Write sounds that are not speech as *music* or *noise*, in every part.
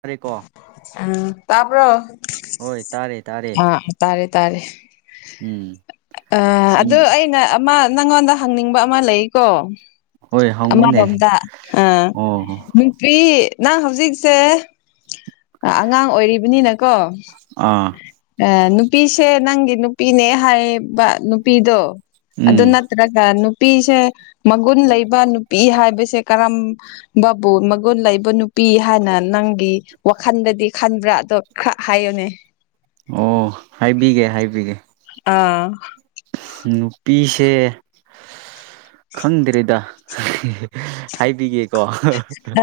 ꯇꯥꯔꯦꯀꯣ ꯑꯥ ꯇꯥꯕ꯭ꯔꯣ ꯍꯣꯏ ꯇꯥꯔꯦ ꯇꯥꯔꯦ ꯑꯥ ꯇꯥꯔꯦ ꯇꯥꯔꯦ ꯎꯝ ꯑꯥ ꯑꯗꯨ ꯁꯤꯡ ꯑꯩꯅ ꯑꯃ ꯅꯉꯣꯟꯗ ꯍꯪꯅꯤꯡꯕ ꯑꯃ ꯂꯩꯀꯣ ꯍꯣꯏ ꯍꯪꯉꯨꯅꯦ ꯑꯃꯔꯣꯝꯗ ꯑꯥ ꯑꯣ ꯀ꯭ꯔꯤ ꯅꯪ ꯍꯧꯖꯤꯛꯁꯦ ꯑꯥ ꯑꯉꯥꯡ ꯑꯣꯏꯔꯤꯕꯅꯤꯅꯀꯣ ꯑꯥ ꯑ ꯅꯨꯄꯤꯁꯦ ꯅꯪꯒꯤ ꯅꯨꯄꯤꯅꯦ ꯍꯥꯏꯌꯦꯕ ꯅꯨꯄꯤꯗꯣ ꯑꯗꯨ ꯅꯠ ꯎꯝ ꯅꯠꯇ꯭ꯔꯒ ꯅꯨꯄꯤꯁꯦ ꯃꯒꯨꯟ ꯂꯩꯕ ꯅꯨꯄꯤ ꯍꯥꯏꯕꯁꯦ ꯀꯔꯝ ꯕꯥꯕꯨ ꯃꯒꯨꯟ ꯂꯩꯕ ꯅꯨꯄꯤ ꯍꯥꯏꯅ ꯅꯪꯒꯤ ꯋꯥꯈꯟꯗꯗꯤ ꯈꯟꯕ꯭ꯔꯥ ꯑꯗꯣ ꯈꯔ ꯍꯥꯏꯌꯨꯅꯦ ꯑꯣ ꯍꯥꯏꯕꯤꯒꯦ ꯍꯥꯏꯕꯤꯒꯦ ꯑꯥ ꯅꯨꯄꯤꯁꯦ ꯈꯪꯗ꯭ꯔꯦꯗ ꯍꯥꯏꯕꯤꯒꯦꯀꯣ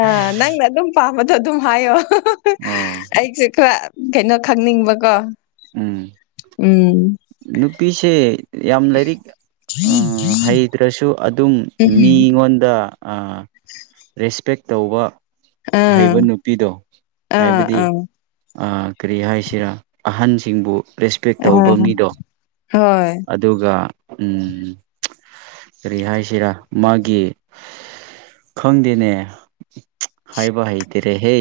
ꯑꯥ ꯅꯪꯅ ꯑꯗꯨꯝ ꯄꯥꯝꯕꯗꯣ ꯑꯗꯨꯝ ꯍꯥꯏꯌꯣ ꯑꯣ *inaudible* ꯑꯩꯁꯦ ꯈꯔ ꯀꯩꯅꯣ ꯈꯪꯅꯤꯡꯕꯀꯣ ꯎꯝ ꯎꯝ ꯅꯨꯄꯤꯁꯦ ꯌꯥꯝ ꯂꯥꯏꯔꯤꯛ ꯎꯝ ꯍꯩꯇ꯭ꯔꯁꯨ ꯑꯗꯨꯝ ꯎꯝ ꯃꯤꯉꯣꯟꯗ ꯑ ꯔꯦꯁꯄꯦꯛ ꯇꯧꯕ ꯑꯥ ꯍꯩꯕ ꯅꯨꯄꯤꯗꯣ ꯑꯥ ꯍꯥꯏꯕꯗꯤ ꯑꯥ ꯀꯔꯤ ꯍꯥꯏꯁꯤꯔꯥ ꯑꯍꯟꯁꯤꯡꯕꯨ ꯔꯦꯁꯄꯦꯛ ꯇꯧꯕ ꯎꯝ ꯃꯤꯗꯣ ꯍꯣꯏ ꯑꯗꯨꯒ ꯎꯝ ꯀꯔꯤ ꯍꯥꯏꯁꯤꯔꯥ ꯃꯥꯒꯤ ꯈꯪꯗꯦꯅꯦ ꯍꯥꯏꯕ ꯍꯩꯇꯥꯔꯦꯍꯦ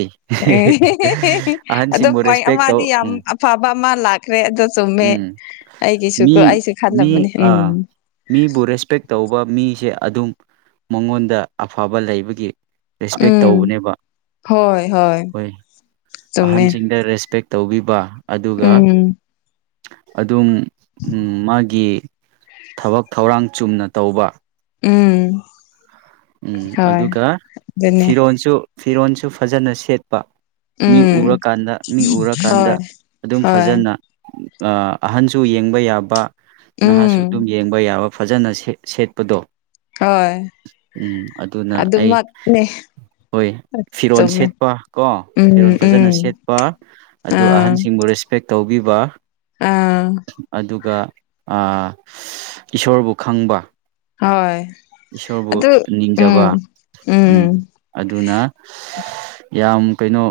*inaudible* ꯑꯗꯣ ꯀꯃꯥꯏ ꯔꯦꯁꯄꯦꯛ ꯑꯃꯥꯗꯤ ꯇꯧ ꯌꯥꯝ ꯎꯝ ꯑꯐꯕ ꯑꯃ ꯂꯥꯛ ꯈ꯭ꯔꯦ ꯑꯗ‌ꯣ ꯆꯨꯝꯃꯦ ꯎꯝ ꯑꯩꯒꯤꯁꯨꯀ‌ꯣ ꯃꯤ ꯑꯩꯁꯨ ꯃꯤ ꯈꯜꯂꯕꯅꯤ ꯎꯝ ꯑꯥ ꯃꯤꯕꯨ ꯔꯦꯁꯄꯦꯛ ꯇꯧꯕ ꯃꯤꯁꯦ ꯑꯗꯨꯝ ꯃꯉꯣꯟꯗ ꯑꯐꯕ ꯂꯩꯕꯒꯤ ꯔꯦꯁꯄꯦꯛ ꯎꯝ ꯇꯧꯕꯅꯦꯕ ꯍꯣꯏ ꯆꯨꯝꯃꯦ ꯑꯍꯟꯁꯤꯡꯗ ꯔꯦꯁꯄꯦꯛ ꯇꯧꯕꯤꯕ ꯑꯗꯨꯒ ꯎꯝ ꯑꯗꯨꯝ ꯃꯥꯒꯤ ꯊꯕꯛ ꯊꯧꯔꯥꯡ ꯆꯨꯝꯅ ꯇꯧꯕ ꯎꯝ ꯎꯝ ꯍꯣꯏ ꯑꯗꯨꯒ ꯑꯗꯨꯅꯦ ꯐꯤꯔꯣꯟꯁꯨ ꯐꯤꯔꯣꯟꯁꯨ ꯐꯖꯅ ꯁꯦꯠꯄ ꯃꯤ ꯎꯝ ꯎꯔꯥꯀꯥꯟꯗ ꯃꯤ ꯎꯔꯥꯀꯥꯟꯗ ꯍꯣꯏ ꯑꯗꯨꯝ ꯍꯣꯏ ꯐꯖꯅ ꯑꯥ ꯑꯍꯟꯁꯨ ꯌꯦꯡꯕ ꯌꯥꯕ ꯎꯝ ꯅꯍꯥꯁꯨ ꯑꯗꯨꯝ ꯌꯦꯡꯕ ꯌꯥꯕ ꯐꯖꯅ ꯁꯦꯠ ꯁꯦꯠꯄꯗꯣ ꯍꯣꯏ ꯎꯝ ꯑꯗꯨꯅ ꯑꯩ ꯑꯗꯨꯃꯛꯅꯦ ꯍꯣꯏ ꯐꯤꯔꯣꯟ ꯆꯨꯝꯃꯦ ꯁꯦꯠꯄ ꯀꯣ ꯎꯝ ꯐꯤꯔꯣꯟ ꯐꯖꯅ ꯎꯝ ꯁꯦꯠꯄ ꯑꯗꯨ ꯑꯥ ꯑꯍꯟꯁꯤꯡꯕꯨ ꯔꯦꯁꯄꯦꯛ ꯇꯧꯕꯤꯕ ꯑꯥ ꯑꯗꯨꯒ ꯏꯁꯣꯔꯕꯨ ꯈꯪꯕ ꯍꯣꯏ ꯏꯁꯣꯔꯕꯨ ꯑꯗꯨ ꯅꯤꯡꯖꯕ ꯎꯝ ꯑꯗꯨꯅ ꯌꯥꯝ ꯀꯩꯅꯣ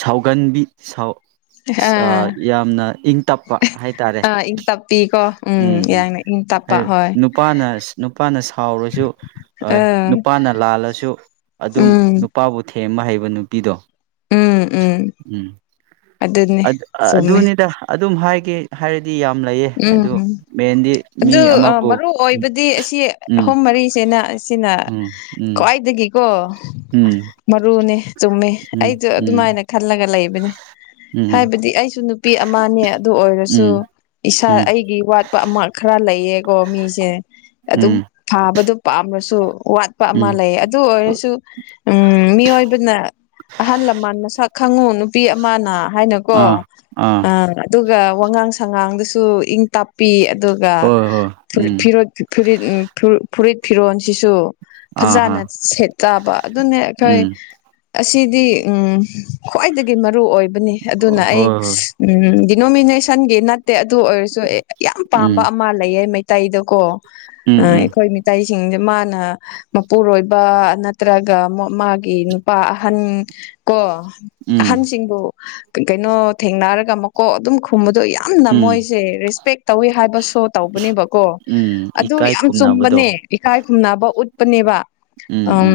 ꯁꯥꯎꯒꯟꯕꯤ ꯁꯥꯎ ꯑꯥ ꯌꯥꯝꯅ ꯏꯪ ꯇꯞꯄ ꯍꯥꯏꯇꯥꯔꯦ ꯑꯥ ꯏꯪ ꯇꯞꯄꯤꯀꯣ ꯎꯝ ꯎꯝ-ꯍꯝ ꯌꯥꯡꯅ ꯏꯪ ꯇꯞꯄ ꯑꯩꯏ ꯍꯣꯏ ꯅꯨꯄꯥꯅ ꯅꯨꯄꯥꯅ ꯁꯥꯎꯔꯁꯨ ꯍꯣꯏ ꯑꯥ ꯅꯨꯄꯥꯅ ꯂꯥꯜꯂꯁꯨ ꯑꯗꯨꯝ ꯎꯝ ꯅꯨꯄꯥꯕꯨ ꯊꯦꯝꯕ ꯍꯩꯕ ꯅꯨꯄꯤꯗꯣ ꯎꯝ-ꯎꯝ ꯎꯝ ꯑꯗꯨꯅꯤꯗ ꯑꯗꯨꯝ ꯍꯥꯏꯒꯦ ꯍꯥꯏꯔꯗꯤ ꯌꯥꯝ ꯂꯩꯌꯦ ꯎꯝ ꯑꯗꯨ ꯃꯦꯟꯗꯤ ꯃꯤ ꯑꯗꯨ ꯑꯃꯕꯨ ꯃꯔꯨ ꯑꯣꯏꯕꯗꯤ ꯑꯁꯤ ꯎꯝ ꯑꯍꯨꯝ ꯃꯔꯤꯁꯤꯅ ꯑꯁꯤꯅ ꯎꯝ ꯎꯝ ꯈ꯭ꯋꯥꯏꯗꯒꯤꯀꯣ ꯎꯝ ꯃꯔꯨꯅꯦ ꯆꯨꯝꯃꯦ ꯎꯝ ꯑꯩꯁꯨ ꯎꯝ ꯑꯗꯨꯃꯥꯏꯅ ꯈꯜꯂꯒ ꯂꯩꯕꯅꯤ ꯎꯝ ꯍꯥꯏꯕꯗꯤ ꯑꯩꯁꯨ ꯅꯨꯄꯤ ꯑꯃꯅꯦ ꯑꯗꯨ ꯑꯣꯏꯔꯁꯨ ꯎꯝ ꯏꯁꯥ ꯎꯝ ꯑꯩꯒꯤ ꯋꯥꯠꯄ ꯑꯃ ꯈꯔ ꯂꯩꯌꯦꯀꯣ ꯃꯤꯁꯦ ꯑꯗꯨꯝ ꯎꯝ ꯐꯥꯕꯗꯨ ꯄꯥꯝꯅꯁꯨ ꯋꯥꯠꯄ ꯑꯃ ꯎꯝ ꯂꯩ ꯑꯗꯨ ꯑꯣꯏꯔꯁꯨ ꯎꯝ ꯃꯤꯑꯣꯏꯕꯅ ꯑꯍꯜ ꯂꯃꯟ ꯃꯁꯛ ꯈꯪꯉꯨ ꯅꯨꯄꯤ ꯑꯃꯅ ꯍꯥꯏꯅꯀꯣ ꯑꯥ ꯑꯥ ꯑꯪ ꯑꯗꯨꯒ ꯋꯥꯉꯥꯡ ꯁꯉꯥꯡꯗꯨꯁꯨ ꯁꯨ ꯏꯪ ꯇꯞꯄꯤ ꯑꯗꯨꯒ ꯍꯣꯏ ꯍꯣꯏ ꯎꯝ ꯐꯨ-ꯐꯤꯔꯣꯠ ꯐꯨꯔꯤꯠ ꯎꯝ ꯐꯨꯔꯤꯠ ꯐꯤꯔꯣꯟꯜꯁꯤꯁꯨ ꯑꯥ ꯍꯥ ꯐꯖꯅ ꯁꯦꯠ ꯆꯥꯕ ꯑꯗꯨꯅꯦ ꯑꯩꯈꯣꯏ ꯎꯝ ꯑꯁꯤꯗꯤ ꯎꯝ ꯈ꯭ꯋꯥꯏꯗꯒꯤ ꯃꯔꯨꯑꯣꯏꯕꯅꯤ ꯍꯣꯏ ꯑꯗꯨꯅ ꯑꯩ ꯍꯣꯏ ꯎꯝ ꯗꯤꯅꯣꯃꯤꯅꯦꯁꯟꯒꯤ ꯅꯠꯇꯦ ꯑꯗꯨ ꯑꯣꯏꯔꯁꯨ ꯑꯦ ꯌꯥꯝ ꯄꯥꯝꯕ ꯎꯝ ꯑꯃ ꯂꯩꯌꯦ ꯃꯩ ꯃꯤꯇꯩꯗꯀꯣ ꯎꯝ ꯎꯝ ꯑꯩꯈꯣꯏ ꯃꯤꯇꯩꯁꯤꯡꯁꯦ ꯃꯥꯅ ꯃꯄꯨꯔꯣꯏꯕ ꯅꯠꯇ꯭ꯔꯒ ꯃꫭ-ꯃꯥꯒꯤ ꯅꯨꯄꯥ ꯑꯍꯟ ꯀꯣ ꯎꯝ ꯑꯍꯟꯁꯤꯡꯕꯨ ꯀꯩꯅꯣ ꯊꯦꯡꯅꯔꯒ ꯃꯀꯣꯛ ꯑꯗꯨꯝ ꯈꯨꯝꯕꯗꯣ ꯌꯥꯝ ꯌꯥꯝꯅ ꯎꯝ ꯃꯣꯏꯁꯦ ꯔꯦꯁꯄꯦꯛ ꯇꯧꯋꯤ ꯍꯥꯏꯕꯁꯨ ꯇꯧꯕꯅꯦꯕꯀꯣ ꯎꯝ ꯑꯗꯨ ꯏꯀꯥꯏ ꯌꯥꯝ ꯈꯨꯝꯅꯕꯗꯣ ꯆꯨꯝꯕꯅꯦ ꯏꯀꯥꯏ ꯈꯨꯝꯅꯕ ꯎꯠꯄꯅꯦꯕ ꯎꯝ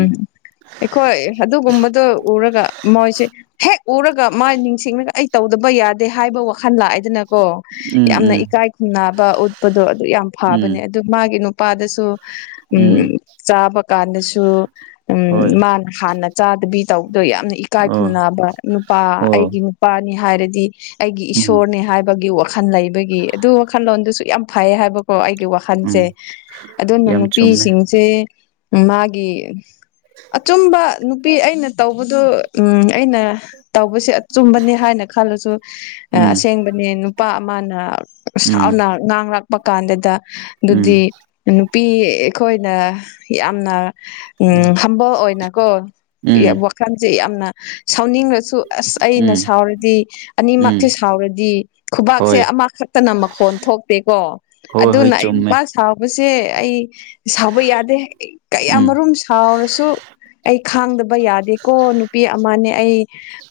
ꯑꯩꯈꯣꯏ ꯑꯗꯨꯒꯨꯝꯕꯗꯣ ꯎꯔꯒ ꯃꯣꯏꯁꯦ ꯍꯦꯛ ꯎꯔꯒ ꯃꯥ ꯅꯤꯡꯁꯤꯡꯉꯒ ꯑꯩ ꯇꯧꯗꯕ ꯌꯥꯗꯦ ꯍꯥꯏꯕ ꯋꯥꯈꯜ ꯂꯥꯛꯑꯦꯗꯅ ꯀꯣ ꯎꯝ ꯌꯥꯝꯅ ꯎꯝ ꯏꯀꯥꯏ ꯈꯨꯝꯅꯕ ꯎꯠꯄꯗꯣ ꯑꯗꯨ ꯌꯥꯝ ꯎꯝ ꯐꯕꯅꯦ ꯑꯗꯨ ꯃꯥꯒꯤ ꯅꯨꯄꯥꯗꯁꯨ ꯎꯝ ꯆꯥꯕ ꯀꯥꯟꯗꯁꯨ ꯍꯣꯏ ꯎꯝ ꯃꯥꯒꯤ ꯍꯥꯟꯅ ꯆꯥꯗꯕꯤ ꯇꯧꯕꯗꯣ ꯌꯥꯝꯅ ꯏꯀꯥꯏ ꯑꯣ ꯈꯨꯝꯅꯕ ꯅꯨꯄꯥ ꯑꯣ ꯑꯩꯒꯤ ꯅꯨꯄꯥꯅꯤ ꯍꯥꯏꯔꯗꯤ ꯑꯩꯒꯤ ꯎꯝ ꯏꯁꯣꯔꯅꯤ ꯍꯥꯏꯕꯒꯤ ꯋꯥꯈꯜ ꯂꯩꯕꯒꯤ ꯑꯗꯨ ꯋꯥꯈꯜꯂꯣꯟꯗꯨꯁꯨ ꯌꯥꯝ ꯐꯩ ꯍꯥꯏꯕꯀꯣ ꯑꯩꯒꯤ ꯋꯥꯈꯜ ꯈꯟꯁꯦ ꯎꯝ ꯑꯗꯨꯕ ꯌꯥꯝ ꯆꯨꯝꯃꯦ ꯅꯨꯄꯤꯁꯤꯡꯁꯦ ꯃꯥꯒꯤ ꯑꯆꯨꯝꯕ ꯅꯨꯄꯤ ꯑꯩꯅ ꯇꯧꯕꯗꯨ ꯑꯩꯅ ꯇꯧꯕꯁꯦ ꯑꯆꯨꯝꯕꯅ‌ꯦ ꯍꯥꯏꯅ ꯈꯜꯂꯁꯨ ꯑꯥ ꯎꯝ ꯑꯁꯦꯡ ꯑꯦ ꯅꯨꯄꯥ ꯑꯃꯅ ꯎꯝ ꯁꯥꯎꯅ ꯉꯥꯡꯂꯛꯄ ꯀꯥꯟꯗꯨꯗ ꯑꯗꯨꯗꯤ ꯎꯝ ꯅꯨꯄꯤ ꯑꯩꯈꯣꯏꯅ ꯌꯥꯝꯅ ꯎꯝ ꯍꯝꯕꯣꯜ ꯑꯣꯏꯅꯀꯣ ꯎꯝ ꯋꯥꯈꯜꯁꯦ ꯌꯥꯝꯅ ꯁꯥꯎꯅꯤꯡꯉꯁꯨ ꯑꯁ ꯑꯩꯅ ꯎꯝ ꯁꯥꯎꯔꯗꯤ ꯑꯅꯤꯃꯛꯁ‌ꯦ ꯎꯝ ꯁꯥꯎꯔꯗꯤ ꯈꯨꯕꯥꯛꯁꯦ ꯍꯣꯏ ꯑꯃꯈꯛꯇꯅ ꯃꯈꯣꯟ ꯊꯣꯛꯇꯦꯀꯣ ꯍꯣꯏ ꯍꯣꯏ ꯑꯗꯨꯅ ꯑꯩ ꯅꯨꯄꯥ ꯆꯨꯝꯃꯦ ꯁꯥꯎꯕꯁꯦ ꯑꯩ ꯁꯥꯎꯕ ꯌꯥꯗꯦ ꯎꯝ ꯀꯌꯥꯃꯔꯨꯝ ꯍꯥꯎꯔꯁꯨ ꯑꯩ ꯈꯥꯡꯗꯕ ꯌꯥꯗꯦꯀꯣ ꯅꯨꯄꯤ ꯑꯃꯅꯦ ꯑꯩ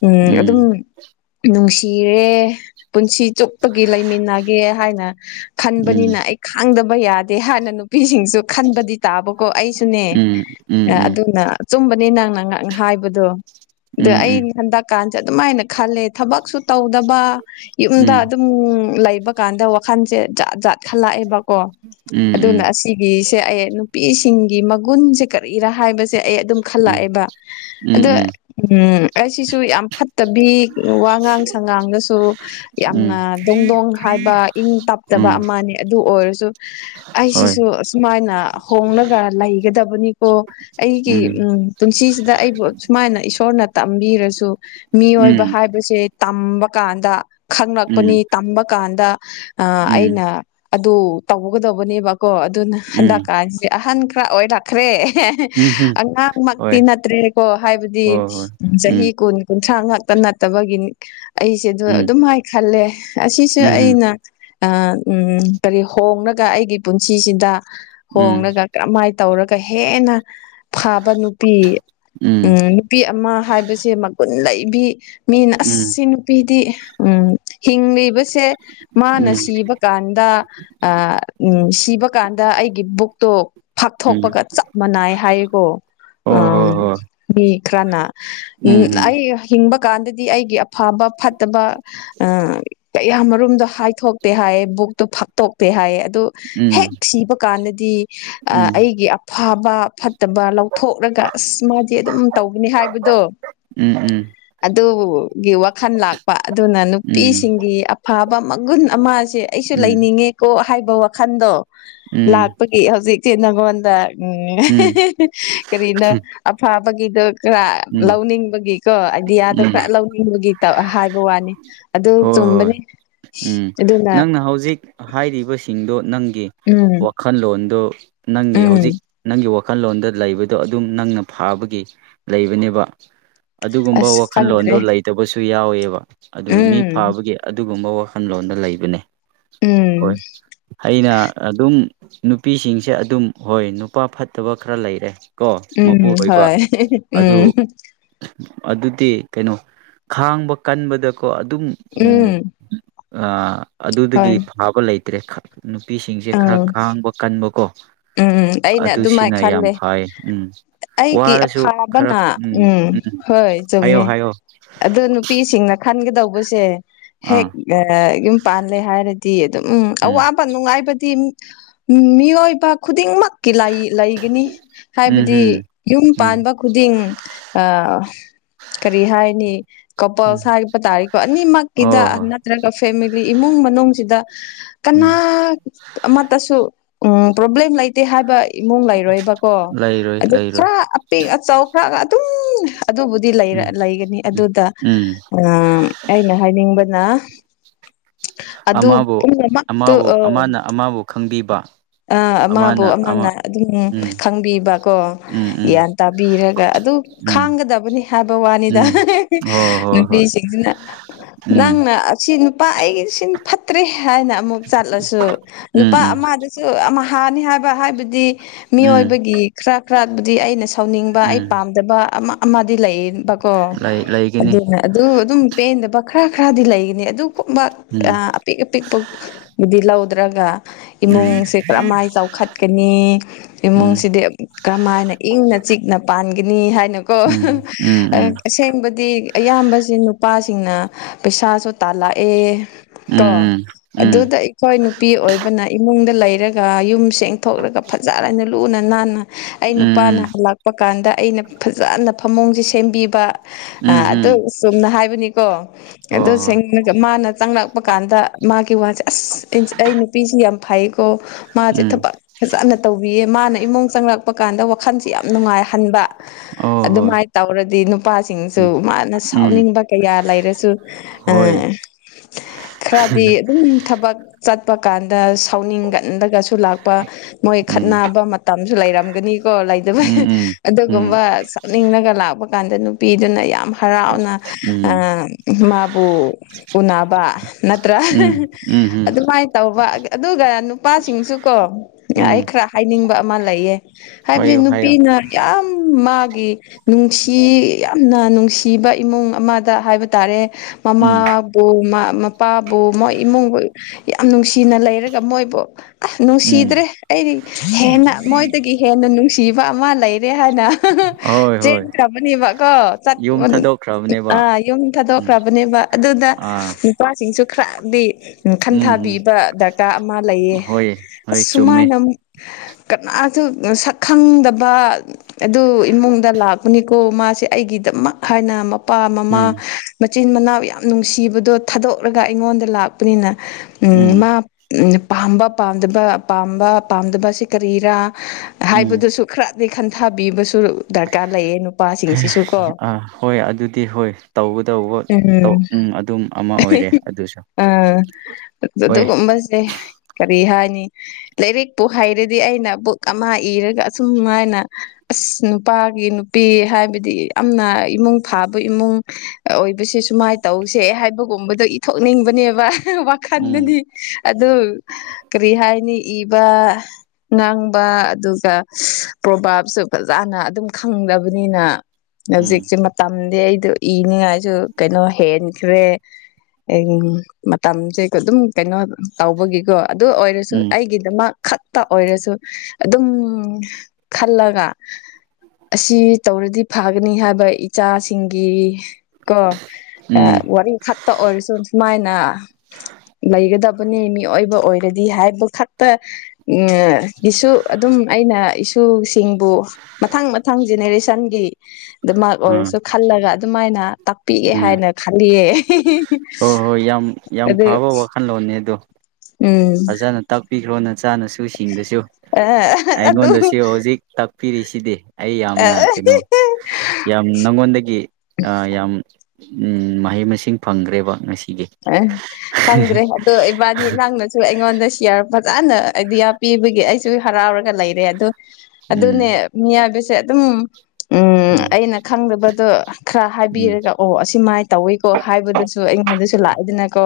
ꯎꯝ ꯑꯗꯨꯝ ꯅꯨꯡꯁꯤꯔꯦ ꯄꯨꯟꯁꯤ ꯆꯨꯞꯄꯒꯤ ꯂꯩꯃꯤꯟꯅꯒꯦ ꯍꯥꯏꯅ ꯎꯝ ꯈꯟꯕꯅꯤꯅ ꯑꯩ ꯈꯥꯡꯗꯕ ꯌꯥꯗꯦ ꯍꯥꯏꯅ ꯅꯨꯄꯤꯁꯤꯡꯁꯨ ꯈꯟꯕꯗꯤ ꯇꯥꯕꯀꯣ ꯑꯩꯁꯨꯅꯦ ꯎꯝ ꯎꯝ ꯑꯥ ꯎꯝ ꯑꯗꯨꯅ ꯑꯆꯨꯝꯕꯅꯤ ꯅꯪꯅ ꯍꯥꯏꯕꯗꯣ ꯑ ꯎꯝ ꯑꯩ ꯎꯝ ꯍꯟꯗꯛ ꯀꯥꯟꯁꯦ ꯑꯗꯨꯝꯃꯥꯏꯅ ꯈꯜꯂꯦ ꯊꯕꯛꯁꯨ ꯇꯧꯗꯕ ꯌꯨꯝꯗ ꯑꯗꯨꯝ ꯎꯝ ꯂꯩꯕ ꯀꯥꯟꯗ ꯋꯥꯈꯜꯁꯦ ꯖꯥꯠ-ꯖꯥꯠ ꯈꯜꯂꯛꯑꯦꯕꯀꯣ ꯑꯗꯨꯅ ꯑꯁꯤ ꯒꯤꯁꯦ ꯑꯩ ꯅꯨꯄꯤꯁꯤꯡꯒꯤ ꯃꯒꯨꯟꯁꯦ ꯀꯔꯤꯔꯥ ꯍꯥꯏꯕꯁꯦ ꯑꯩ ꯑꯗꯨꯝ ꯎꯝ ꯈꯜꯂꯛꯑꯦꯕ ꯑꯗꯣ ꯎꯝ ꯎꯝ ꯑꯩꯁꯤꯁꯨ ꯌꯥꯝ ꯐꯠꯇꯕꯤ ꯋꯥꯉꯥꯡ ꯁꯉꯥꯡꯗꯁꯨ ꯎꯝ ꯌꯥꯝꯅ ꯗꯣꯡ-ꯗꯣꯡ ꯍꯥꯏꯕ ꯏꯪ ꯇꯞꯇꯕ ꯎꯝ ꯑꯃꯅꯤ ꯑꯗꯨꯑꯣꯏꯔꯁꯨ ꯍꯣꯏ ꯑꯩꯁꯤꯁꯨ ꯁꯨꯃꯥꯏꯅ ꯍꯣꯡꯂꯒ ꯂꯩꯒꯗꯕꯅꯤꯀꯣ ꯑꯩꯒꯤ ꯎꯝ ꯄꯨꯟꯁꯤꯁꯤꯗ ꯑꯩꯕꯨ ꯁꯨꯃꯥꯏꯅ ꯏꯁꯣꯔꯅ ꯇꯝꯕꯤꯔꯁꯨ ꯎꯝ ꯃꯤꯑꯣꯏꯕ ꯎꯝ ꯍꯥꯏꯕꯁꯦ ꯇꯝꯕ ꯀꯥꯟꯗ ꯈꯪꯂꯛꯄꯅꯤ ꯇꯝꯕ ꯀꯥꯟꯗ ꯑꯥ ꯎꯝ ꯑꯩꯅ ꯑꯗꯨ ꯇꯧꯒꯗꯕꯅꯦꯕꯀꯣ ꯑꯗꯨꯅ ꯍꯟꯗꯛ ꯎꯝ ꯎꯝ ꯀꯥꯏ ꯑꯍꯟ ꯈ꯭ꯔ ꯑꯣꯏ ꯈ꯭ꯔꯦ ꯍꯝ ꯑꯉꯥꯡꯃꯛꯇꯤ ꯍꯣꯏ ꯅꯠꯇ꯭ꯔꯦꯀꯣ ꯍꯥꯏꯕꯗꯤ ꯍꯣꯏ ꯍꯣꯏ ꯆꯍꯤ ꯎꯝ ꯀꯨꯟ ꯀꯨꯟꯊ꯭ꯔꯥ ꯉꯥꯛꯇ ꯅꯠꯇꯕꯒꯤ ꯑꯩꯁꯦꯗ ꯎꯝ ꯑꯗꯨꯝ ꯍꯥꯏ ꯈꯜꯂꯦ ꯑꯁꯤꯁꯨ ꯎꯝ ꯎꯝ ꯑꯩꯅ ꯑꯥ ꯎꯝ ꯀꯔꯤ ꯍꯣꯡꯉꯒ ꯑꯩꯒꯤ ꯄꯨꯟꯁꯤꯁꯤꯗ ꯎꯝ ꯍꯣꯡꯉꯒ ꯀꯃꯥꯏꯅ ꯇꯧꯔꯒ ꯍꯦꯟꯅ ꯐꯥꯕ ꯅꯨꯄꯤ ꯎꯝ ꯅꯨꯄꯤ ꯑꯃ ꯍꯥꯏꯕꯁꯦ ꯃꯒꯨꯟ ꯂꯩꯕꯤ ꯃꯤꯅ ꯎꯝ ꯑꯁꯤ ꯅꯨꯄꯤꯗꯤ ꯎꯝ ꯍꯤꯡꯂꯤꯕꯁꯦ ꯃꯥꯅ ꯎꯝ ꯁꯤꯕꯀꯥꯟꯗ ꯑꯥ ꯎꯝ ꯁꯤꯕꯀꯥꯟꯗ ꯑꯩꯒꯤ ꯕꯨꯛꯇꯣ ꯎꯝ ꯐꯥꯛꯊꯣꯛꯄꯒ ꯆꯞ ꯃꯥꯟꯅꯩ ꯍꯥꯏꯌꯦꯀꯣ ꯑ ꯍꯣꯏ ꯍꯣꯏ ꯍꯣꯏ ꯃꯤ ꯈꯔꯅ ꯎꯝ ꯑꯩ ꯍꯤꯡꯕ ꯀꯥꯟꯗꯗꯤ ꯑꯩꯒꯤ ꯑꯐꯕ ꯐꯠꯇꯕ ꯑ ꯀꯌꯥꯃꯔꯨꯝꯗꯣ ꯍꯥꯏꯊꯣꯛꯇꯦ ꯍꯥꯏꯌꯦ ꯕꯨꯛꯇꯣ ꯐꯥꯛꯠꯇꯣꯛꯇꯦ ꯍꯥꯏꯌꯦ ꯑꯗꯨ ꯎꯝ ꯎꯝ ꯍꯦꯛ ꯁꯤꯕ ꯀꯥꯟꯗꯗꯤ ꯑꯥ ꯎꯝ ꯑꯩꯒꯤ ꯑꯐꯕ ꯐꯠꯇꯕ ꯂꯧꯊꯣꯛꯂꯒ ꯑꯁ ꯃꯥꯗꯤ ꯑꯗꯨꯝ ꯇꯧꯕꯅꯤ ꯍꯥꯏꯕꯗꯣ ꯎꯝ ꯎꯝ ꯑꯗꯨꯒꯤ ꯋꯥꯈꯜ ꯂꯥꯛꯄ ꯑꯗꯨꯅ ꯎꯝ ꯅꯨꯄꯤꯁꯤꯡꯒꯤ ꯑꯐꯕ ꯃꯒꯨꯟ ꯑꯃꯁꯦ ꯑꯩꯁꯨ ꯂꯩꯅꯤꯡꯉꯦꯀꯣ ꯍꯥꯏꯕ ꯋꯥꯈꯟꯗꯣ ꯎꯝ ꯎꯝ ꯂꯥꯛꯄꯒꯤ ꯍꯧꯖꯤꯛꯇꯤ ꯅꯉꯣꯟꯗ ꯎꯝ ꯀꯔꯤꯅ ꯑꯐꯥꯕꯒꯤꯗ ꯈꯔ ꯎꯝ ꯂꯧꯅꯤꯡꯕꯒꯤ ꯀꯣ ꯑꯥꯏꯗꯤꯌꯥꯗꯣ ꯈꯔ ꯎꯝ ꯂꯧꯅꯤꯡꯕꯒꯤ ꯇꯧ ꯍꯥꯏ ꯋꯥꯅꯤ ꯑꯗꯨ ꯍꯣꯏ ꯍꯣꯏ ꯆꯨꯝꯕꯅꯤ ꯎꯝ ꯑꯗꯨꯅ ꯅꯪꯅ ꯍꯧꯖꯤꯛ ꯍꯥꯏꯔꯤꯕꯁꯤꯡꯗꯣ ꯅꯪꯒꯤ ꯎꯝ ꯈꯜꯂꯣꯟꯗꯨ ꯅꯪꯒꯤ ꯍꯧꯖꯤꯛ ꯎꯝ ꯅꯪꯒꯤ ꯋꯥ ꯋꯥꯈꯜꯂꯣꯟꯗ ꯂꯩꯕꯗꯣ ꯑꯗꯨꯝ ꯅꯪꯅ ꯐꯥꯕꯒꯤ ꯂꯩꯕꯅꯦꯕ ꯑꯗꯨꯒꯨꯝꯕ ꯑꯁ ꯋꯥꯈꯜꯂꯣꯟꯗꯣ ꯈꯪꯗ꯭ꯔꯦ ꯂꯩ ꯍꯇꯕꯁꯨ ꯌꯥꯎꯋꯦꯕ ꯑꯗꯨꯅ ꯃꯤ ꯎꯝ ꯐꯥꯕꯒꯤ ꯑꯗꯨꯒꯨꯝꯕ ꯋꯥꯈꯜꯂꯣꯟꯗ ꯂꯩꯕꯅꯦ ꯎꯝ ꯍꯣꯏ ꯑꯩꯅ ꯑꯗꯨꯝ ꯅꯨꯄꯤꯁꯤꯡꯁꯦ ꯑꯗꯨꯝ ꯍꯣꯏ ꯅꯨꯄꯥ ꯐꯠꯇꯕ ꯈꯔ ꯂꯩꯔꯦ ꯀꯣ ꯎꯝ ꯃꯄꯨꯔꯣꯏꯕ ꯍꯣꯏ ꯑꯗꯨ ꯎꯝ ꯑꯗꯨꯗꯤ ꯀꯩꯅꯣ ꯈꯥꯡꯕ ꯀꯟꯕꯗꯀꯣ ꯑꯗꯨꯝ ꯎꯝ ꯑꯗꯨꯗꯒꯤ ꯍꯣꯏ ꯐꯥꯕ ꯂꯩꯇ꯭ꯔꯦ ꯅꯨꯄꯤꯁꯤꯡꯁꯦ ꯈꯔ ꯎꯝ ꯈꯥꯡꯕ ꯀꯟꯕꯀꯣ ꯎꯝ ꯑꯩꯅ ꯑꯗꯨꯃꯥꯏꯅ ꯑꯗꯨꯁꯤꯅ ꯌꯥꯝ ꯈꯜꯂꯦ ꯐꯩ ꯎꯝ ꯑꯩꯒꯤ ꯑꯐꯥꯕꯅ ꯎꯝ ꯍꯣꯏ ꯍꯥꯏꯌꯣ ꯆꯨꯝꯃꯦ ꯍꯥꯏꯌꯣ ꯑꯗꯨ ꯅꯨꯄꯤꯁꯤꯡꯅ ꯈꯟꯒꯗꯧꯕꯁꯦ ꯍꯦꯛ ꯑꯥ ꯌꯨꯝ ꯄꯥꯜꯂꯦ ꯍꯥꯏꯔꯗꯤ ꯑꯗꯨꯝ ꯎꯝ ꯑꯋꯥꯕ ꯅꯨꯡꯉꯥꯏꯕꯗꯤ ꯃꯤꯑꯣꯏꯕ ꯈꯨꯗꯤꯡꯃꯛ ꯀꯤꯂꯩ-ꯂꯩꯒꯅꯤ ꯎꯝ ꯍꯥꯏꯕꯗꯤ ꯎꯝ ꯌꯨꯝ ꯎꯝ ꯄꯥꯟꯕ ꯈꯨꯗꯤꯡ ꯑꯥ ꯀꯔꯤ ꯍꯥꯏꯅꯤ ꯎꯝ ꯀꯣꯄꯜꯁ ꯍꯥꯏꯄ ꯇꯥꯔꯤꯀꯣ ꯑꯅꯤꯃꯛꯀꯤꯗ ꯑꯣ ꯍꯣꯏ ꯅꯠꯇ꯭ꯔꯒ ꯐꯦꯃꯤꯂꯤ ꯏꯃꯨꯡ ꯃꯅꯨꯡꯁꯤꯗ ꯀꯅꯥ ꯎꯝ ꯑꯃꯠꯇꯁꯨ ꯄ꯭ꯔꯣꯕ꯭ꯂꯦꯝ ꯂꯩꯇꯦ ꯍꯥꯏꯕ ꯏꯃꯨꯡ ꯂꯩꯔꯣꯏꯕꯀꯣ ꯂꯩꯔꯣꯏ ꯑꯗꯩ ꯂꯩꯔꯣꯏ ꯈꯔ ꯑꯄꯤꯛ ꯑꯆꯥꯎ ꯈꯔꯒ ꯑꯗꯨꯝ ꯑꯗꯨꯕꯨꯗꯤ ꯂꯩ ꯎꯝ ꯂꯩꯒꯅꯤ ꯎꯝ ꯑꯗꯨꯗ ꯎꯝ ꯑ ꯑꯩꯅ ꯍꯥꯏꯅꯤꯡꯕꯅ ꯑꯗꯨ ꯑꯃꯕꯨ ꯄꯨꯝꯅꯃꯛꯇꯨ ꯑꯃꯕꯨ ꯑꯃꯅ ꯑꯃꯕꯨ ꯈꯪꯕꯤꯕ ꯑ ꯑꯃꯕꯨ ꯑꯃꯅ ꯑꯗꯨꯝ ꯎꯝ ꯈꯪꯕꯤꯕ ꯀꯣ ꯎꯝ ꯎꯝ ꯒ꯭ꯌꯥꯟ ꯇꯥꯕꯤꯔꯒ ꯑꯗꯨ ꯎꯝ ꯈꯥꯡꯒꯗꯕꯅꯤ ꯍꯥꯏꯕ ꯋꯥꯅꯤꯗ ꯎꯝ ꯍꯣꯏ ꯍꯣꯏ ꯍꯣꯏ ꯅꯨꯄꯤꯁꯤꯡꯁꯤꯅ ꯎꯝ ꯁꯤ ꯅꯨꯄꯥ ꯑꯩꯒꯤ ꯁꯤꯅ ꯐꯠꯇ꯭ꯔꯦ ꯍꯥꯏꯅ ꯑꯃꯨꯛ ꯆꯠꯂꯁꯨ ꯎꯝ ꯅꯨꯄꯥ ꯎꯝ ꯑꯃꯗ ꯇꯌꯨ ꯑꯝꯍꯥꯅꯤ ꯍꯥꯏꯕ ꯍꯥꯏꯕꯗꯤ ꯎꯝ ꯃꯤꯑꯣꯏꯕꯒꯤ ꯈꯔ-ꯈꯔꯕꯨꯗꯤ ꯑꯩꯅ ꯁ ꯁꯧꯅꯤꯡꯕ ꯑꯩ ꯎꯝ ꯄꯥꯝꯗꯕ ꯑꯃ-ꯑꯃꯗꯤ ꯂꯩꯌꯦꯕꯀꯣ ꯂꯩ ꯂꯩꯒꯅꯤ ꯑꯗꯨꯅ ꯑꯗꯨ ꯑꯗꯨꯝ ꯄꯦꯟꯗꯕ ꯈꯔ ꯈꯔꯗꯤ ꯂꯩꯒꯅꯤ ꯑꯗꯨꯒꯨꯝꯕ ꯎꯝ ꯑꯄꯤꯛ ꯑꯄꯤꯛꯄꯕꯨꯗꯤ ꯂꯧꯗ꯭ꯔꯒ ꯎꯝ ꯏꯃꯨꯡꯁꯦ ꯀꯔꯝꯃꯥꯏ ꯆꯥꯎꯈꯠꯀꯅꯤ ꯎꯝ ꯏꯃꯨꯡꯁꯤꯗꯤ ꯀꯔꯝꯍꯥꯏꯅ ꯏꯪꯅ ꯆꯤꯛꯅ ꯄꯥꯟꯒꯅꯤ ꯍꯥꯏꯅꯀꯣ ꯎꯝ ꯎꯝ ꯑꯁꯦꯡꯕꯗꯤ ꯑꯌꯥꯝꯕꯁꯤ ꯅꯨꯄꯥꯁꯤꯡꯅ ꯄꯩꯁꯥꯁꯨ ꯇꯥꯜꯂꯛꯑꯦ ꯎꯝ ꯀꯣ ꯎꯝ ꯎꯝ ꯑꯗꯨꯗ ꯑꯩꯈꯣꯏ ꯅꯨꯄꯤ ꯑꯣꯏꯕꯅ ꯏꯃꯨꯡꯗ ꯂꯩꯔꯒ ꯌꯨꯝ ꯁꯦꯡꯊꯣꯛꯂꯒ ꯐꯖꯅ ꯂꯨꯅ ꯅꯥꯟꯅ ꯑꯩ ꯅꯨꯄꯥꯅ ꯎꯝ ꯍꯜ ꯄ ꯀꯥꯟꯗ ꯑꯩꯅ ꯐꯖꯅ ꯐꯃꯨꯡꯁꯦ ꯁꯦꯝꯕꯤꯕ ꯑꯗꯨ ꯎꯝ ꯆꯨꯝꯅ ꯍꯥꯏꯕꯅꯤꯀꯣ ꯑꯗꯨꯁꯦꯡꯂꯒ ꯃꯥꯅ ꯆꯪꯂꯛꯄ ꯀꯥꯟꯗ ꯃꯥꯒꯤ ꯋꯥꯁꯦ ꯑꯁ ꯑꯩ ꯅꯨꯄꯤꯁꯤ ꯌꯥꯝ ꯐꯩꯀꯣ ꯃꯥꯁꯦ ꯎꯝ ꯎꯝ ꯊꯕꯛ ꯐꯖꯅ ꯇꯧꯕꯤꯌꯦ ꯃꯥꯅ ꯏꯃꯨꯡ ꯆꯪꯂꯛꯄ ꯀꯥꯟꯗ ꯋꯥꯈꯜꯁꯤ ꯌꯥꯝ ꯅꯨꯡꯉꯥꯏꯍꯟꯕ ꯍꯣꯏ ꯍꯣꯏ ꯎꯝ ꯑꯣ ꯍꯣꯏ ꯑꯗꯨꯃꯥꯏꯅ ꯇꯧꯔꯗꯤ ꯅꯨꯄꯥꯁꯤꯡꯁꯨ ꯎꯝ ꯃꯥꯅ ꯎꯝ ꯁꯥꯎꯅꯤꯡꯕ ꯀꯌꯥ ꯂꯩꯔꯁꯨ ꯍꯣꯏ ꯑ ꯈꯔꯗꯤ ꯑꯗꯨꯝ ꯊꯕꯛ ꯆꯠꯄ ꯀꯥꯟꯗ ꯁꯥꯎꯅꯤꯡꯒꯟꯕꯒꯁꯨ ꯁꯨ ꯂꯥꯛꯄ ꯃꯣꯏ ꯎꯝ ꯈꯠꯅꯕ ꯃꯇꯝꯁꯨ ꯂꯩꯔꯝꯒꯅꯤ ꯀꯣ ꯂꯩꯗꯕ ꯎꯝ ꯎꯝ ꯎꯝ ꯑꯗꯨꯒꯨꯝꯕ ꯆꯛꯅꯤꯡꯂꯒ ꯂꯥꯛꯄ ꯀꯥꯟꯗ ꯅꯨꯄꯤꯗꯨꯅ ꯌꯥꯝ ꯍꯔꯥꯎꯅ ꯎꯝ ꯃꯥꯕꯨ ꯎꯅꯕ ꯅꯠꯇ꯭ꯔꯥ ꯎꯝ ꯎꯝ ꯎꯝ ꯑꯗꯨꯃꯥꯏꯅ ꯇꯧꯕ ꯑꯗꯨꯒ ꯅꯨꯄꯥꯁꯤꯡꯁꯨ ꯀꯣ ꯑꯩ ꯎꯝ ꯈꯔ ꯍꯥꯏꯅꯤꯡꯕ ꯑꯃ ꯂꯩꯌꯦ ꯍꯥꯏꯕꯗꯤ ꯍꯥꯏꯌꯣ ꯅꯨꯄꯤ ꯍꯥꯏꯌꯣ ꯌꯥꯝ ꯃꯥꯒꯤ ꯅꯨꯡꯁꯤ ꯌꯥꯝꯅ ꯅꯨꯡꯁꯤ ꯀꯤꯕ ꯏꯃꯨꯡ ꯑꯃꯗ ꯍꯥꯏꯕ ꯇꯥꯔꯦ ꯎꯝ ꯃꯃꯥ ꯃꯄꯥꯕꯨ ꯃꯣꯏ ꯏꯃꯨꯡꯕꯨ ꯌꯥꯝ ꯅꯨꯡꯁꯤꯅ ꯂꯩꯔ ꯃꯣꯏꯕꯨ ꯑ ꯎꯝ ꯅꯨꯡꯁꯤꯗ꯭ꯔꯦ ꯑꯩꯗꯤ ꯍꯦꯟꯅ ꯃꯣꯏꯗꯒꯤ ꯍꯦꯟꯅ ꯅꯨꯡꯁꯤ ꯊꯤꯕ ꯑꯃ ꯂꯩꯔꯦ ꯍꯥꯏꯅ ꯍꯣꯏ ꯍꯣꯏ ꯆꯦꯟꯈ꯭ꯔꯕꯅꯦꯕ ꯀꯣ ꯌꯨꯝ ꯊꯥꯗꯣꯛꯈ꯭ꯔꯕꯅꯦꯕ ꯑꯥ ꯌꯨꯝ ꯎꯝ ꯊꯥꯗꯣꯛꯈ꯭ꯔꯕꯅꯦꯕ ꯑꯗꯨꯗ ꯑꯥ ꯅꯨꯄꯥꯁꯤꯡꯁꯨ ꯈꯔꯗꯤ ꯎꯝ ꯈꯟꯊꯕꯤꯕ ꯗꯔꯀꯥꯔ ꯑꯃ ꯂꯩꯌꯦ ꯍꯣꯏ ꯑꯁ ꯍꯣꯏ ꯆꯨꯝꯃꯦ ꯁꯨꯃꯥꯏꯅꯃꯨꯛ ꯀꯅꯥꯁꯨ ꯁꯛ ꯈꯪꯗꯕ ꯑꯗꯨ ꯏꯃꯨꯡꯗ ꯂꯥꯛ ꯕꯅꯤꯀꯣ ꯃꯥꯁꯦ ꯑꯩꯒꯤꯗꯃꯛ ꯍꯥꯏꯅ ꯃꯄꯥ ꯃꯃꯥ ꯎꯝ ꯃꯆꯤꯟ ꯃꯅꯥꯎ ꯌꯥꯝ ꯅꯨꯡꯁꯤꯕꯗꯣ ꯊꯥꯗꯣꯛꯂꯒ ꯑꯩꯉꯣꯟꯗ ꯂꯥꯛꯄꯅꯤꯅ ꯎꯝ ꯃꯥ ꯄꯥꯝꯕ ꯄꯥꯝꯗꯕ ꯄꯥꯝꯕ ꯄꯥꯝꯗꯕꯁꯤ ꯀꯔꯤꯔꯥ ꯎꯝ ꯍꯥꯏꯕꯗꯨꯁꯨ ꯈꯔꯗꯤ ꯈꯟꯊꯕꯤꯕꯁꯨ ꯗꯔꯀꯥꯔ ꯂꯩꯌꯦ ꯅꯨꯄꯥꯁꯤꯡꯁꯤꯁꯨ ꯀꯣ ꯑꯥ ꯍꯣꯏ ꯑꯗꯨꯗꯤ ꯍꯣꯏ ꯇꯧꯒꯗꯧꯕ ꯎꯝ ꯑꯗꯨꯝ ꯑꯃ ꯑꯣꯏꯔꯦ ꯑꯗꯨꯁꯨ ꯑꯥ ꯍꯣꯏ ꯑꯗꯨꯒꯨꯝꯕꯁꯦ ꯀꯔꯤ ꯍꯥꯏꯅꯤ ꯂꯥꯏꯔꯤꯛꯄꯨ ꯍꯩꯔꯗꯤ ꯑꯩꯅ ꯕꯨꯛ ꯑꯃ ꯏꯔꯒ ꯑꯁꯨꯝꯃꯥꯏꯅ ꯑꯁ ꯅꯨꯄꯥꯒꯤ ꯅꯨꯄꯤ ꯍꯥꯏꯕꯗꯤ ꯌꯥꯝꯅ ꯏꯃꯨꯡ ꯐꯥꯕ ꯏꯃꯨꯡ ꯑꯣꯏꯕꯁꯦ ꯁꯨꯃꯥꯏ ꯇꯧꯁꯦ ꯍꯥꯏꯕꯒꯨꯝꯕꯗꯣ ꯏꯊꯣꯛꯅꯤꯡꯕꯅꯦꯕ ꯎꯝ ꯋꯥꯈꯟꯗꯗꯤ ꯑꯗꯨ ꯀꯔꯤ ꯍꯥꯏꯅꯤ ꯏꯕ ꯉꯥꯡꯕ ꯑꯗꯨꯒ ꯄ꯭ꯔꯣꯚꯥꯞꯁꯨ ꯐꯖꯅ ꯑꯗꯨꯝ ꯈꯪꯗꯕꯅꯤꯅ ꯎꯝ ꯍꯧꯖꯤꯛꯁꯦ ꯃꯇꯝꯗꯤ ꯑꯩꯗꯣ ꯏꯅꯤꯡꯉꯥꯏꯁꯨ ꯀꯩꯅꯣ ꯍꯦꯟꯈ꯭ꯔꯦ ꯃꯇꯝꯁꯦ ꯑꯗꯨꯝ ꯀꯩꯅꯣ ꯇꯧꯕꯒꯤꯀꯣ ꯑꯗꯨ ꯑꯣꯏꯔꯁꯨ ꯎꯝ ꯑꯩꯒꯤꯗꯃꯛ ꯈꯛꯇ ꯑꯣꯏꯔꯁꯨ ꯑꯗꯨꯝ ꯈꯜꯂꯒ ꯑꯁꯤ ꯇꯧꯔꯗꯤ ꯐꯒꯅꯤ ꯍꯥꯏꯕ ꯏꯆꯥꯁꯤꯡꯒꯤ ꯀꯣ ꯎꯝ ꯋꯥꯔꯤ ꯈꯛꯇ ꯑꯣꯏꯔꯁꯨ ꯁꯨꯃꯥꯏꯅ ꯂꯩꯒꯗ ꯃꯤꯑꯣꯏꯕ ꯑꯣꯏꯔꯗꯤ ꯍꯥꯏꯕ ꯈꯛꯇ ꯎꯝ ꯒꯤꯁꯨ ꯑꯗꯨꯝ ꯑꯩꯅ ꯏꯁꯨ ꯁꯤꯡꯕꯨ ꯃꯊꯪ ꯃꯊꯪ ꯖꯦꯅꯦꯔꯦꯁꯟꯒꯤ ꯗꯃꯛ ꯑꯥ ꯑꯣꯏꯔꯁꯨ ꯈꯜꯂꯒ ꯑꯗꯨꯃꯥꯏꯅ ꯇꯥꯛꯄꯤꯒ‌ꯦ ꯍꯥꯏꯅ ꯈꯜꯂꯤꯌꯦ ꯍꯣ-ꯍꯣꯏ ꯌꯥꯝ-ꯌꯥꯝ ꯑꯗꯨ ꯐꯕ ꯋꯥꯈꯜꯂꯣꯟꯅꯦ ꯑꯗꯣ ꯎꯝ ꯐꯖꯅ ꯇꯥꯛꯄꯤꯈ꯭ꯔꯣ ꯅꯆꯥꯅꯁꯨ ꯁꯤꯡꯗꯁꯨ ꯑ ꯑꯗꯨ ꯑꯩꯉꯣꯟꯗꯁꯨ ꯍꯧꯖꯤꯛ ꯇꯥꯛꯄꯤꯔꯤꯁꯤꯗꯤ ꯑꯩ ꯌꯥꯝꯅ ꯑ ꯀꯩꯅꯣ ꯌꯥꯝ ꯅꯪꯉꯣꯟꯗꯒꯤ ꯑꯥ ꯌꯥꯝ ꯃꯍꯩ ꯃꯁꯤꯡ ꯐꯪꯈ꯭ꯔꯦꯕ ꯉꯁꯤꯒꯤ ꯑ ꯈꯪꯗ꯭ꯔꯦ ꯑꯗꯣ ꯏꯕꯥꯅꯤ ꯅꯪꯅꯁꯨ ꯑꯩꯉꯣꯟꯗ ꯁꯤꯌꯥꯔ ꯐꯖꯅ ꯑꯥꯏꯗꯤꯌꯥ ꯄꯤꯕꯒꯤ ꯑꯩꯁꯨ ꯍꯔꯥꯎꯔꯒ ꯂꯩꯔꯦ ꯑꯗꯨ ꯑꯗꯨꯅꯦ ꯎꯝ ꯃꯤꯍꯥꯏꯕꯁꯦ ꯑꯗꯨꯝ ꯎꯝ ꯑꯩꯅ ꯈꯪꯗꯕꯗꯣ ꯈꯔ ꯎꯝ ꯍꯥꯏꯕꯤꯔꯒ ꯑꯣ ꯑꯁꯤꯃꯥꯏꯅ ꯇꯧꯋꯤꯀꯣ ꯍꯥꯏꯕꯗꯨꯁꯨ ꯑꯩꯉꯣꯟꯗꯁꯨ ꯂꯥꯛꯑꯦꯗꯅꯀꯣ